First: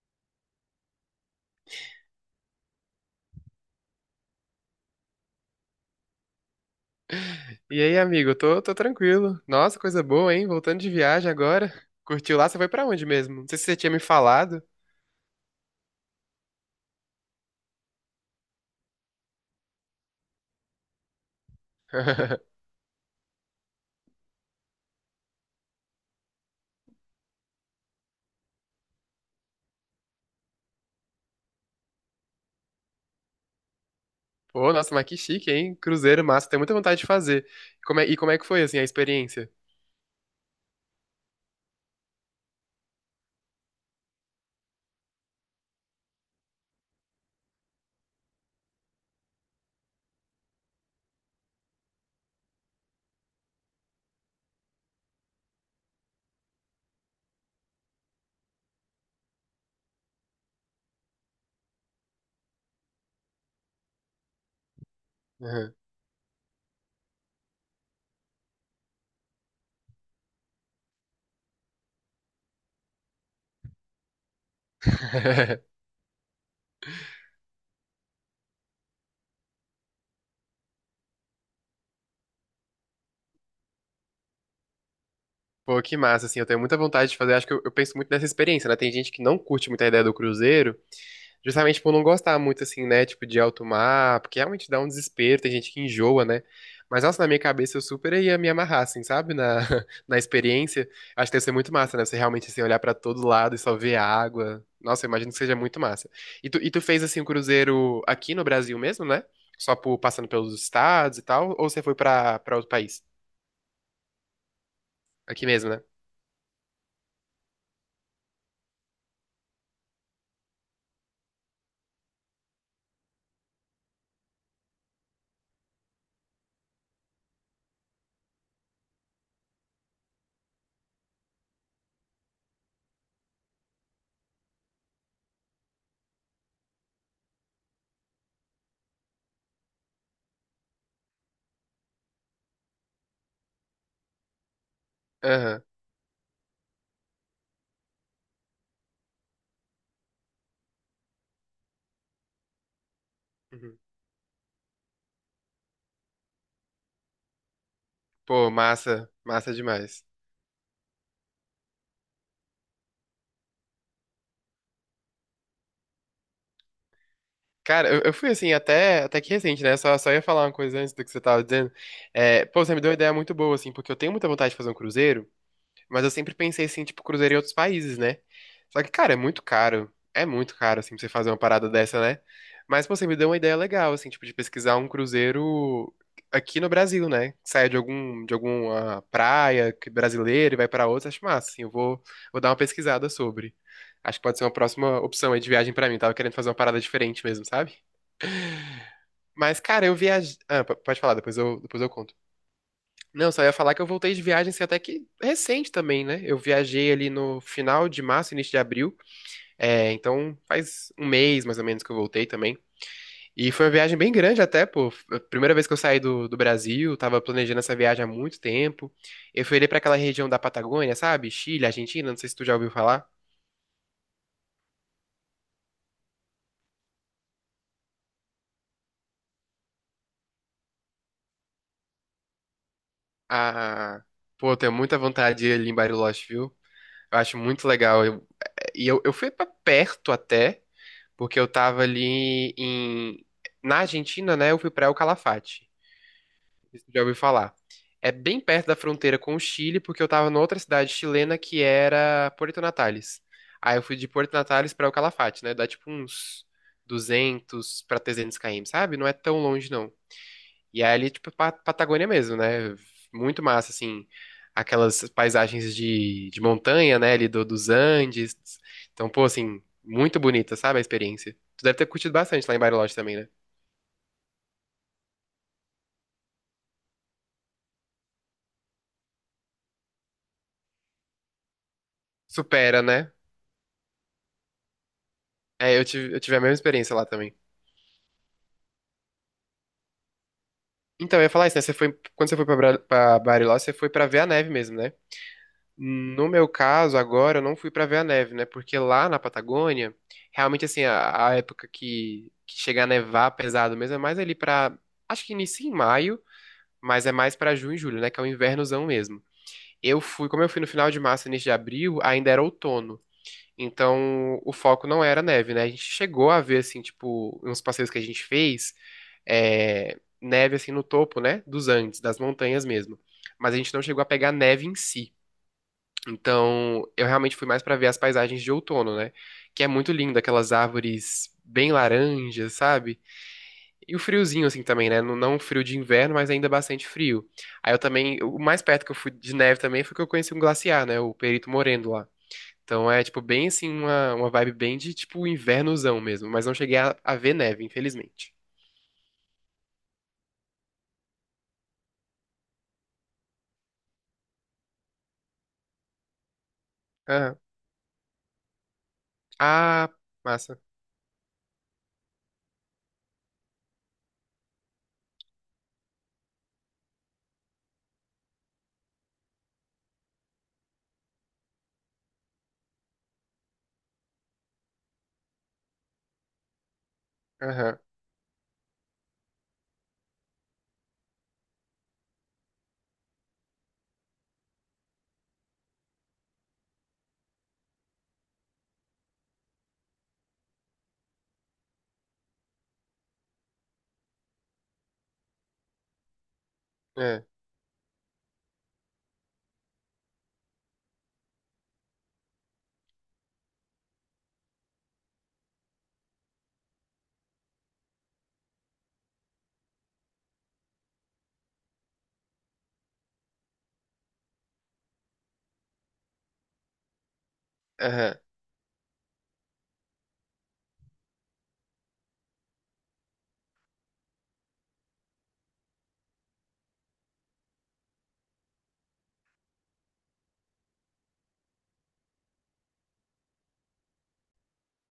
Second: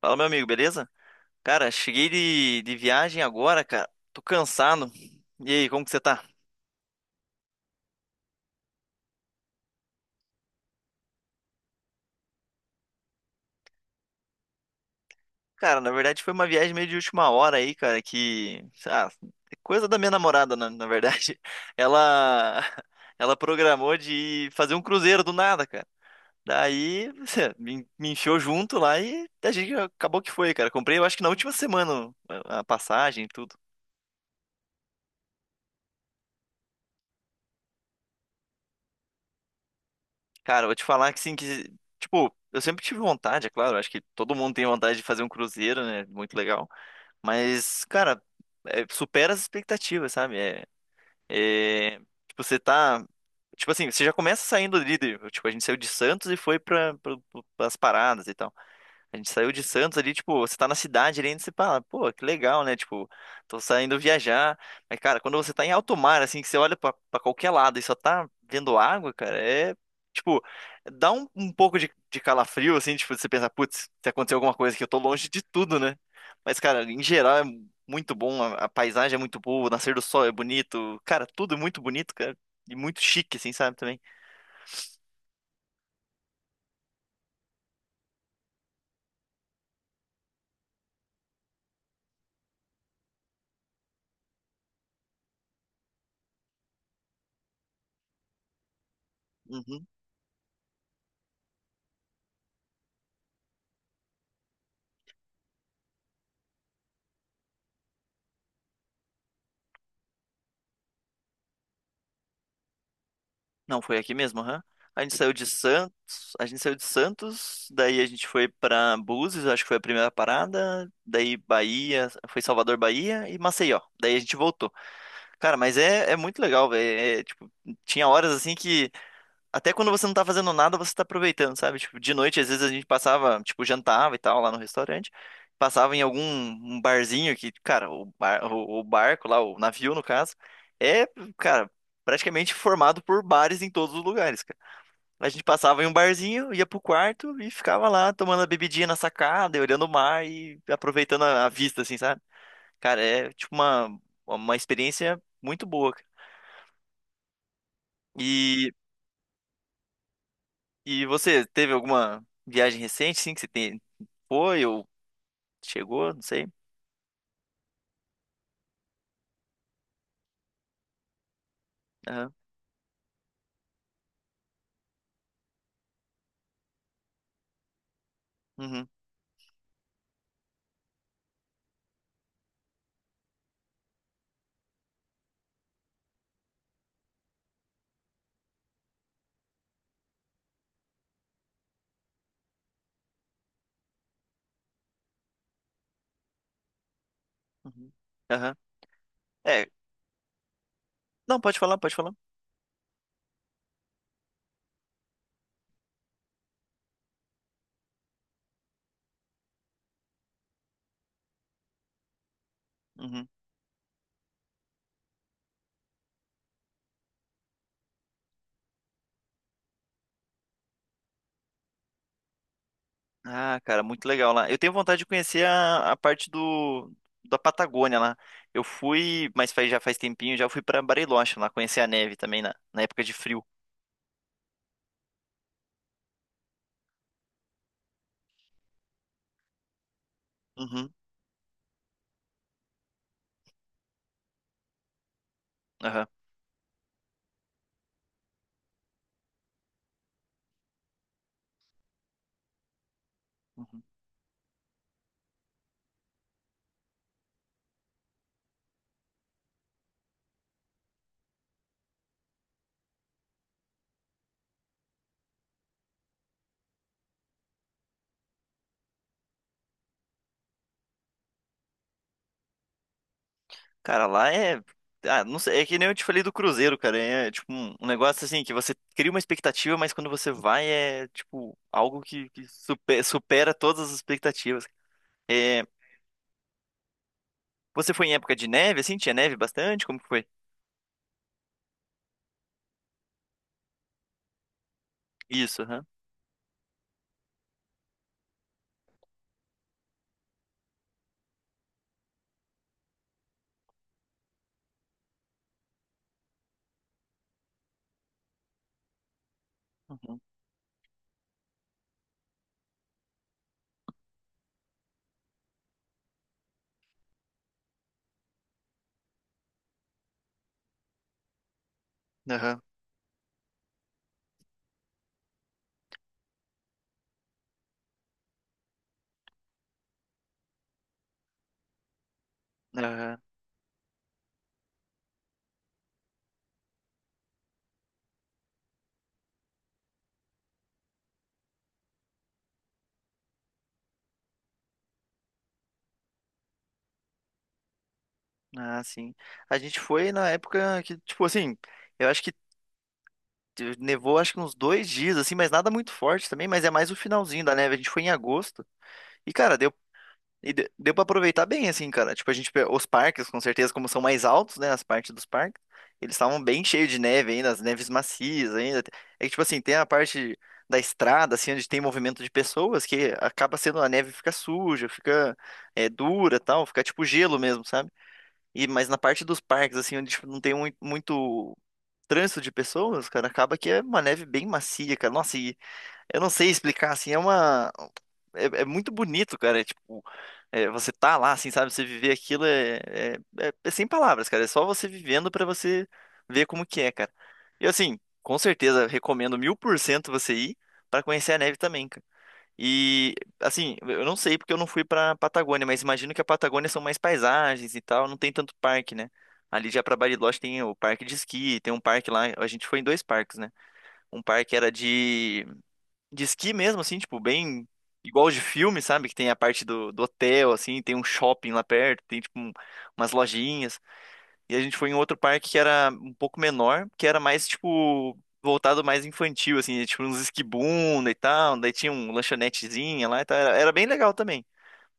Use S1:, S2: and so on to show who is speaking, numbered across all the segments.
S1: Fala, meu amigo, beleza? Cara, cheguei de viagem agora, cara. Tô cansado. E aí, como que você tá?
S2: E aí, amigo? Tô tranquilo. Nossa, coisa boa, hein? Voltando de viagem agora. Curtiu lá? Você foi pra onde mesmo? Não sei se você tinha me falado.
S1: Cara, na verdade foi uma viagem meio de última hora aí, cara, que é coisa da minha namorada, na verdade. Ela ela programou de fazer um cruzeiro do nada, cara. Daí me enfiou junto lá e a gente acabou que foi, cara. Comprei, eu acho que na última semana a passagem, e tudo.
S2: Pô, nossa, mas que chique, hein? Cruzeiro massa. Tenho muita vontade de fazer. E como é que foi, assim, a experiência?
S1: Cara, eu vou te falar que sim, que, tipo, eu sempre tive vontade, é claro, acho que todo mundo tem vontade de fazer um cruzeiro, né? Muito legal. Mas, cara, supera as expectativas, sabe? É, é, tipo, você tá. Tipo assim, você já começa saindo líder. Tipo, a gente saiu de Santos e foi pra as paradas e tal. A gente saiu de Santos ali, tipo, você tá na cidade ali, e você fala, pô, que legal, né? Tipo, tô saindo viajar. Mas, cara, quando você tá em
S2: Uhum.
S1: alto mar, assim, que você olha pra qualquer lado e só tá vendo água, cara, é. Tipo, dá um pouco de calafrio, assim, tipo, você pensa, putz, se acontecer alguma coisa que eu tô longe de tudo, né? Mas, cara, em geral é muito bom, a paisagem é muito boa, o nascer do sol é bonito, cara, tudo é muito bonito, cara, e muito chique, assim, sabe, também.
S2: Pô, que massa, assim. Eu tenho muita vontade de fazer. Acho que eu penso muito nessa experiência, né? Tem gente que não curte muito a ideia do cruzeiro. Justamente por não gostar muito, assim, né? Tipo, de alto mar, porque realmente dá um desespero, tem gente que enjoa, né? Mas, nossa, na minha cabeça eu super ia me amarrar, assim, sabe? Na,
S1: Uhum.
S2: na experiência. Acho que deve ser muito massa, né? Você realmente, assim, olhar pra todo lado e só ver a água. Nossa, eu imagino que seja muito massa. E tu fez, assim, um cruzeiro aqui no Brasil mesmo, né? Só passando pelos estados e tal? Ou você foi pra outro país?
S1: Não, foi aqui mesmo, aham. A gente saiu de
S2: Aqui mesmo, né?
S1: Santos, a gente saiu de Santos, daí a gente foi pra Búzios, acho que foi a primeira parada, daí Bahia, foi Salvador, Bahia e Maceió. Daí a gente voltou. Cara, mas é, é muito legal, velho. É, é, tipo, tinha horas assim que até quando você não tá fazendo nada, você tá aproveitando, sabe? Tipo, de noite, às vezes a gente passava, tipo, jantava e tal lá no restaurante, passava em algum um barzinho que, cara, o, bar, o barco lá, o navio no caso, é, cara, praticamente formado por bares em todos os lugares, cara. A gente
S2: Aham.
S1: passava em um barzinho, ia pro quarto e ficava lá tomando a bebidinha na sacada, e olhando o mar e aproveitando a vista, assim, sabe? Cara, é tipo
S2: Uhum.
S1: uma experiência muito boa, cara.
S2: Pô,
S1: E
S2: massa. Massa demais.
S1: E você teve alguma viagem recente, sim, que você tem... foi ou chegou, não sei.
S2: Cara, eu fui assim, até que recente, né? Só ia falar uma coisa antes do que você tava dizendo.
S1: Aham.
S2: É, pô, você me deu uma ideia muito boa, assim, porque eu tenho muita vontade de fazer um cruzeiro, mas eu sempre pensei, assim, tipo, cruzeiro em outros países, né? Só
S1: Uhum.
S2: que, cara, é muito caro. É muito caro, assim, pra você fazer uma parada dessa, né? Mas, pô, você me deu uma ideia legal, assim, tipo, de pesquisar um cruzeiro aqui no Brasil, né? Que saia de algum, de alguma praia que- brasileira e vai pra outra, acho massa, assim, eu vou, vou dar uma pesquisada sobre. Acho que pode ser uma próxima opção aí de viagem pra mim. Tava querendo fazer uma parada diferente mesmo, sabe?
S1: Uhum. Aham.
S2: Mas,
S1: É,
S2: cara, eu viajei. Ah, pode falar, depois
S1: não, pode
S2: eu,
S1: falar,
S2: depois eu
S1: pode falar.
S2: conto. Não, só ia falar que eu voltei de viagem, assim, até que recente também, né? Eu viajei ali no final de março, início de abril. É, então faz um mês mais ou menos que eu voltei também.
S1: Uhum.
S2: E foi uma viagem bem grande até, pô. Foi a primeira vez que eu saí do, do Brasil, tava planejando essa viagem há muito tempo. Eu fui ali pra aquela região da Patagônia, sabe? Chile, Argentina, não sei se tu já ouviu falar.
S1: Ah, cara, muito legal lá. Eu tenho vontade de conhecer a parte do da Patagônia lá. Eu fui, mas faz, já faz tempinho, já fui pra Bariloche lá, conhecer a neve também na época de frio.
S2: Ah, pô, eu tenho muita vontade de ir ali em Bariloche, viu? Eu acho muito legal. É, e eu fui pra perto até.
S1: Uhum.
S2: Porque eu tava ali em... Na Argentina, né? Eu fui pra El Calafate.
S1: Aham.
S2: Isso já ouviu falar. É bem perto da fronteira com o Chile, porque eu tava noutra cidade chilena que era Puerto Natales. Aí
S1: Uhum.
S2: eu fui de Puerto Natales pra El Calafate, né? Dá tipo uns 200 pra 300 km, sabe? Não é tão longe, não. E aí ali, tipo, Patagônia mesmo, né? Muito massa, assim. Aquelas paisagens de montanha, né? Ali dos Andes. Então, pô, assim, muito bonita, sabe? A experiência. Tu deve ter curtido bastante lá em Bariloche também, né?
S1: Cara, lá é. Ah, não sei, é que nem eu te falei do Cruzeiro, cara. É tipo um, um negócio assim que você cria uma expectativa, mas quando você vai é tipo algo que
S2: Supera,
S1: supe-
S2: né?
S1: supera, todas as expectativas. É,
S2: É, eu tive a mesma experiência lá também.
S1: você foi em época de neve, assim? Tinha neve bastante? Como que foi?
S2: Então, eu ia falar isso, né? Você foi, quando você foi pra Bariloche, você foi pra ver a neve mesmo, né?
S1: Isso, aham.
S2: No meu caso, agora eu não fui pra ver a neve, né? Porque lá na Patagônia, realmente assim, a época que chega a nevar pesado mesmo é mais ali pra. Acho que inicia em maio, mas é mais pra junho e julho, né? Que é o invernozão mesmo. Eu
S1: Uhum.
S2: fui, como eu fui no final de março, início de abril, ainda era outono. Então, o foco não era neve, né? A gente chegou a ver assim, tipo, uns passeios que a gente fez, é, neve assim no topo, né? Dos Andes, das
S1: Aham.
S2: montanhas mesmo. Mas a gente não chegou a pegar neve em si. Então, eu realmente fui mais pra ver as paisagens de outono, né? Que é muito lindo, aquelas árvores bem laranjas, sabe?
S1: Aham.
S2: E o friozinho, assim, também, né? Não um frio de inverno, mas ainda bastante frio. Aí eu também, o mais perto que eu fui de neve também foi que eu conheci um glaciar, né? O Perito Moreno lá. Então é, tipo, bem assim, uma vibe bem de, tipo, invernozão mesmo. Mas não cheguei a ver neve, infelizmente.
S1: Ah, sim. A gente foi na época que, tipo assim, eu acho que nevou acho que uns 2 dias, assim, mas nada muito forte também, mas é mais o
S2: Aham.
S1: finalzinho da neve. A gente foi em agosto. E, cara, deu.
S2: Ah,
S1: E
S2: massa.
S1: deu pra aproveitar bem, assim, cara. Tipo, a gente, os parques, com certeza, como são mais altos, né, as partes dos parques, eles estavam bem cheios de neve ainda, as neves macias ainda. É que, tipo assim, tem a parte da estrada, assim, onde tem movimento de pessoas, que acaba sendo a neve fica suja, fica é, dura, tal, fica tipo gelo mesmo,
S2: Aham.
S1: sabe? E, mas na parte dos parques, assim, onde tipo, não tem muito trânsito de pessoas, cara, acaba que é uma neve bem macia, cara. Nossa, eu não sei explicar, assim, é uma. É, é muito bonito, cara. É, tipo, é, você tá lá, assim, sabe? Você viver aquilo é, é, é sem palavras, cara. É só você vivendo pra você ver como que é, cara.
S2: É.
S1: E assim, com certeza, recomendo 1000% você ir pra conhecer a neve também, cara. E assim, eu não sei porque eu não fui pra Patagônia, mas imagino que a Patagônia são mais paisagens e tal, não tem tanto parque, né? Ali já pra Bariloche tem o parque de esqui, tem um parque lá, a gente foi em dois parques, né? Um parque era de esqui mesmo, assim, tipo, bem
S2: Aham.
S1: igual de filme, sabe? Que tem a parte do, do hotel, assim, tem um shopping lá perto, tem, tipo, umas lojinhas. E a gente foi em outro parque que era um pouco menor, que era mais, tipo, voltado mais infantil, assim, tipo, uns esquibunda e tal. Daí tinha um lanchonetezinha lá e tal. Era, era bem legal também.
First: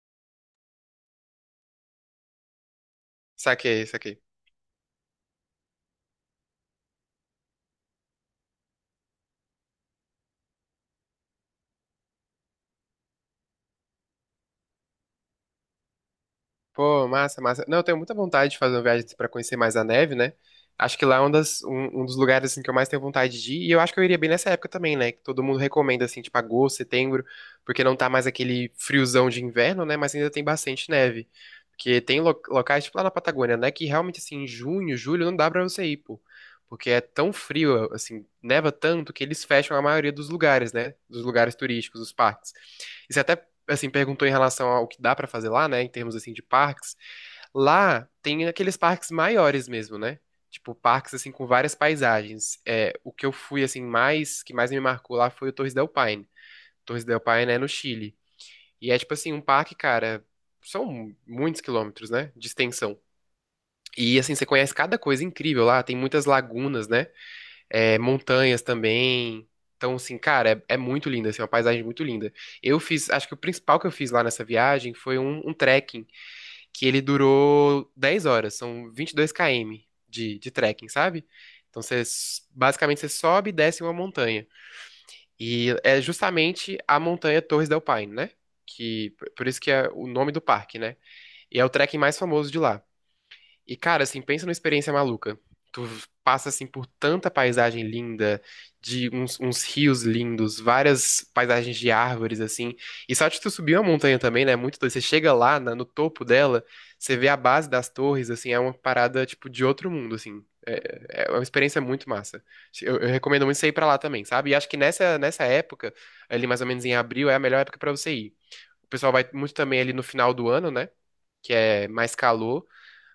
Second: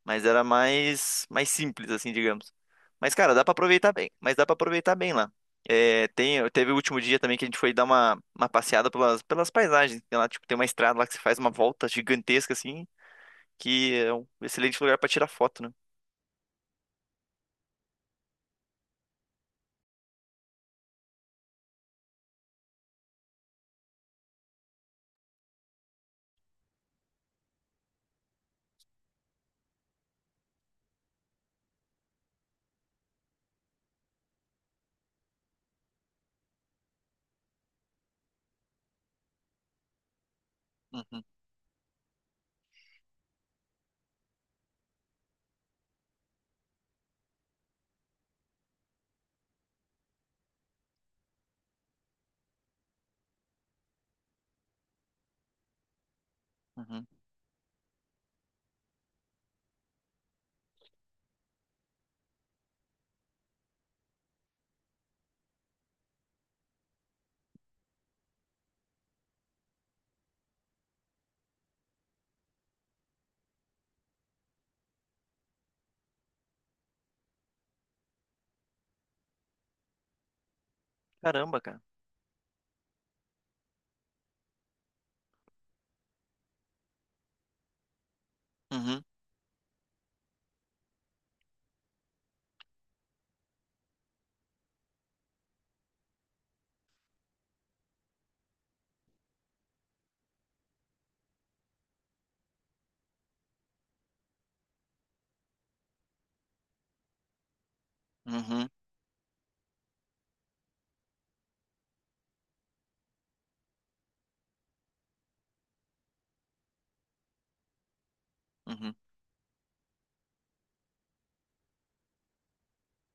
S1: Mas era mais, mais simples, assim, digamos. Mas, cara, dá pra
S2: Saquei,
S1: aproveitar bem.
S2: saquei.
S1: Mas dá pra aproveitar bem lá. É, tem, teve o último dia também que a gente foi dar uma, passeada pelas, pelas paisagens. Tem lá, tipo, tem uma estrada lá que você faz uma volta gigantesca, assim, que é um excelente lugar pra tirar foto, né?
S2: Pô, massa, massa. Não, eu tenho muita vontade de fazer uma viagem para conhecer mais a neve, né? Acho que lá é um dos lugares assim, que eu mais tenho vontade de ir. E eu acho que eu iria bem nessa época também, né? Que todo mundo recomenda, assim, tipo agosto, setembro, porque não tá mais aquele friozão de inverno, né? Mas ainda tem bastante neve. Porque tem locais, tipo lá na Patagônia, né? Que realmente, assim, em junho, julho, não dá pra você ir, pô. Porque é tão frio, assim, neva tanto que eles fecham a maioria dos lugares, né?
S1: Uhum,
S2: Dos lugares turísticos, dos parques. E você até assim, perguntou em relação ao que dá pra fazer lá, né, em termos assim de parques. Lá tem aqueles parques maiores mesmo, né? Tipo, parques assim com várias paisagens. É, o que eu fui assim mais, que mais me marcou lá foi o Torres del Paine. Torres
S1: uhum.
S2: del Paine é no Chile. E é tipo assim, um parque, cara, são muitos quilômetros, né, de extensão. E assim, você conhece cada coisa incrível lá, tem muitas lagunas, né? É, montanhas também. Então, assim, cara, é, é muito linda assim, é uma paisagem muito linda. Eu fiz, acho que o principal que eu fiz lá nessa viagem foi um trekking, que ele durou 10 horas, são 22 km de trekking, sabe?
S1: Caramba, cara.
S2: Então, você, basicamente, você sobe e desce uma montanha. E é justamente a montanha Torres del Paine, né?
S1: Uhum,
S2: Que, por isso que é o nome do parque, né? E é o trekking mais famoso de lá. E, cara, assim, pensa numa experiência maluca. Tu passa, assim, por tanta paisagem linda, de uns, uns rios lindos, várias paisagens de árvores, assim. E só de tu subir uma montanha também, né? É muito doido. Você chega lá, no topo dela, você vê a base das torres, assim, é
S1: uhum,
S2: uma parada, tipo, de outro mundo, assim. É, é uma experiência muito massa. Eu recomendo muito você ir pra lá também, sabe? E acho que nessa época, ali mais ou menos em abril, é a melhor época pra você ir. O
S1: uhum.
S2: pessoal vai muito também ali no final do ano, né? Que é mais calor.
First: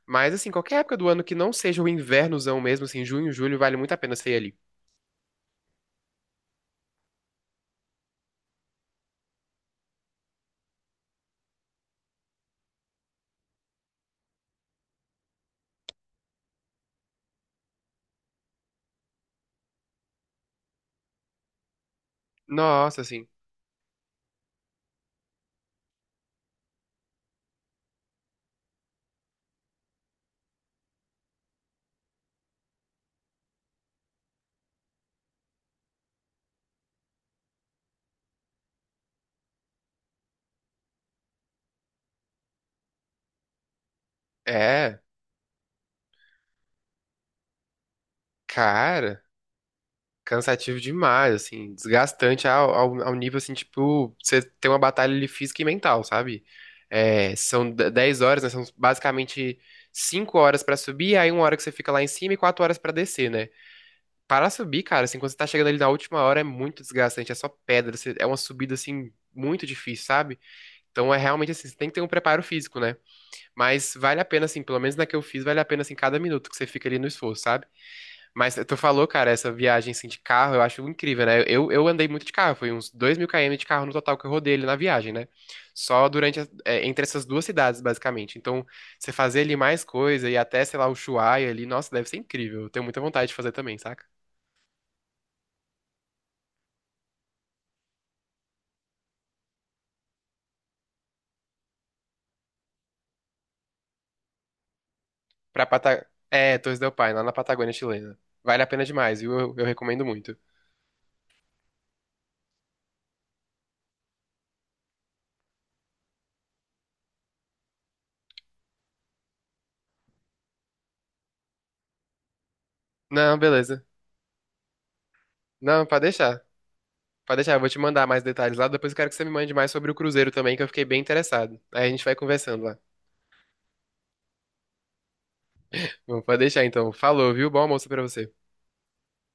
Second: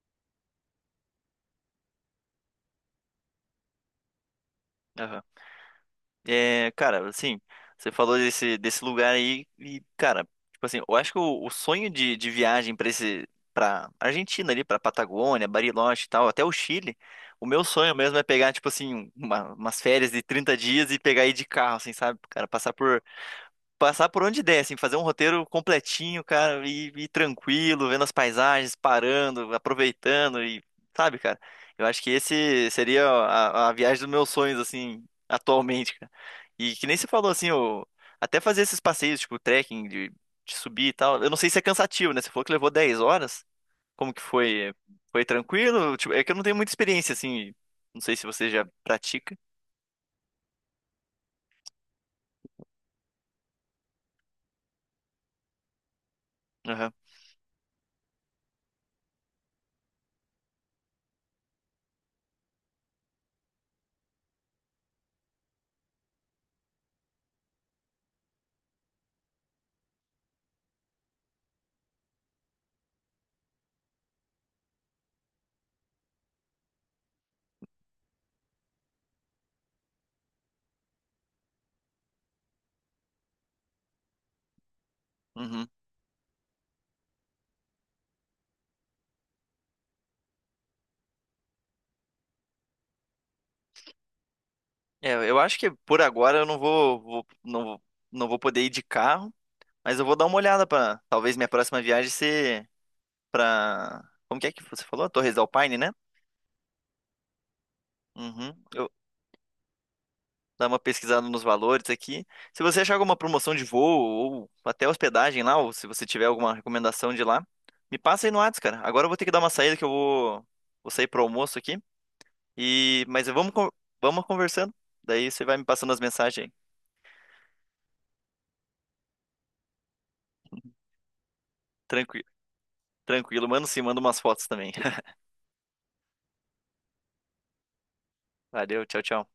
S2: Mas, assim, qualquer época do ano que não seja o invernozão mesmo, assim, junho, julho, vale muito a pena você ir ali.
S1: Aham. É, cara, assim, você falou desse, desse lugar aí e, cara, tipo assim, eu acho que o sonho de viagem pra esse, para Argentina ali, pra Patagônia, Bariloche e tal, até o Chile, o meu sonho mesmo é pegar, tipo assim, umas férias de 30 dias e pegar aí de carro, assim, sabe? Cara, passar
S2: Nossa,
S1: por
S2: assim.
S1: passar por onde der, assim, fazer um roteiro completinho, cara, e tranquilo, vendo as paisagens, parando, aproveitando e, sabe, cara, eu acho que esse seria a viagem dos meus sonhos, assim, atualmente, cara. E que nem você falou, assim, o, até fazer esses passeios, tipo, trekking, de subir e tal, eu não sei se é cansativo, né? Você falou que levou 10 horas, como que foi?
S2: É,
S1: Foi tranquilo? Tipo, é que eu não tenho muita experiência, assim, não sei se você já
S2: cara,
S1: pratica.
S2: cansativo demais, assim, desgastante ao nível, assim, tipo, você tem uma batalha ali física e mental, sabe?
S1: Aham.
S2: É, são 10 horas, né? São basicamente 5 horas pra subir, aí 1 hora que você fica lá em cima e 4 horas pra descer, né? Para subir, cara, assim, quando você tá chegando ali na última hora é muito desgastante, é só pedra, você- é uma subida, assim, muito difícil, sabe? Então é realmente assim, você tem que ter um preparo físico, né? Mas vale a pena, assim, pelo menos na que eu fiz, vale a pena, assim, cada minuto que você fica ali no esforço, sabe? Mas tu falou, cara, essa viagem, assim, de carro, eu acho incrível, né? Eu andei muito de carro, foi uns 2.000 km de carro no total que eu rodei ali na viagem, né?
S1: Uhum.
S2: Só durante, é, entre essas duas cidades, basicamente. Então, você fazer ali mais coisa e até, sei lá, o Ushuaia ali, nossa, deve ser incrível. Eu tenho muita vontade de fazer também, saca?
S1: É, eu acho que por agora eu não vou poder ir de carro, mas eu vou dar uma olhada para talvez minha próxima viagem ser para como que é que você falou? Torres del
S2: Pra
S1: Paine, né?
S2: Pata... É, Torres del Paine, lá na Patagônia chilena.
S1: Uhum.
S2: Vale a pena
S1: Eu
S2: demais, viu? Eu recomendo muito.
S1: dar uma pesquisada nos valores aqui. Se você achar alguma promoção de voo ou até hospedagem lá, ou se você tiver alguma recomendação de lá, me passa aí no Whats, cara. Agora eu vou ter que dar uma saída que eu vou sair pro almoço aqui. E mas
S2: Não, beleza.
S1: vamos conversando. Daí você vai me
S2: Não,
S1: passando as
S2: pode deixar.
S1: mensagens aí.
S2: Pode deixar, eu vou te mandar mais detalhes lá. Depois eu quero que você me mande mais sobre o Cruzeiro também, que eu fiquei bem interessado. Aí a gente vai
S1: Tranquilo,
S2: conversando lá.
S1: tranquilo, mano. Sim, manda umas fotos também.
S2: Bom, pode deixar então. Falou, viu? Bom almoço pra você.
S1: Valeu, tchau, tchau.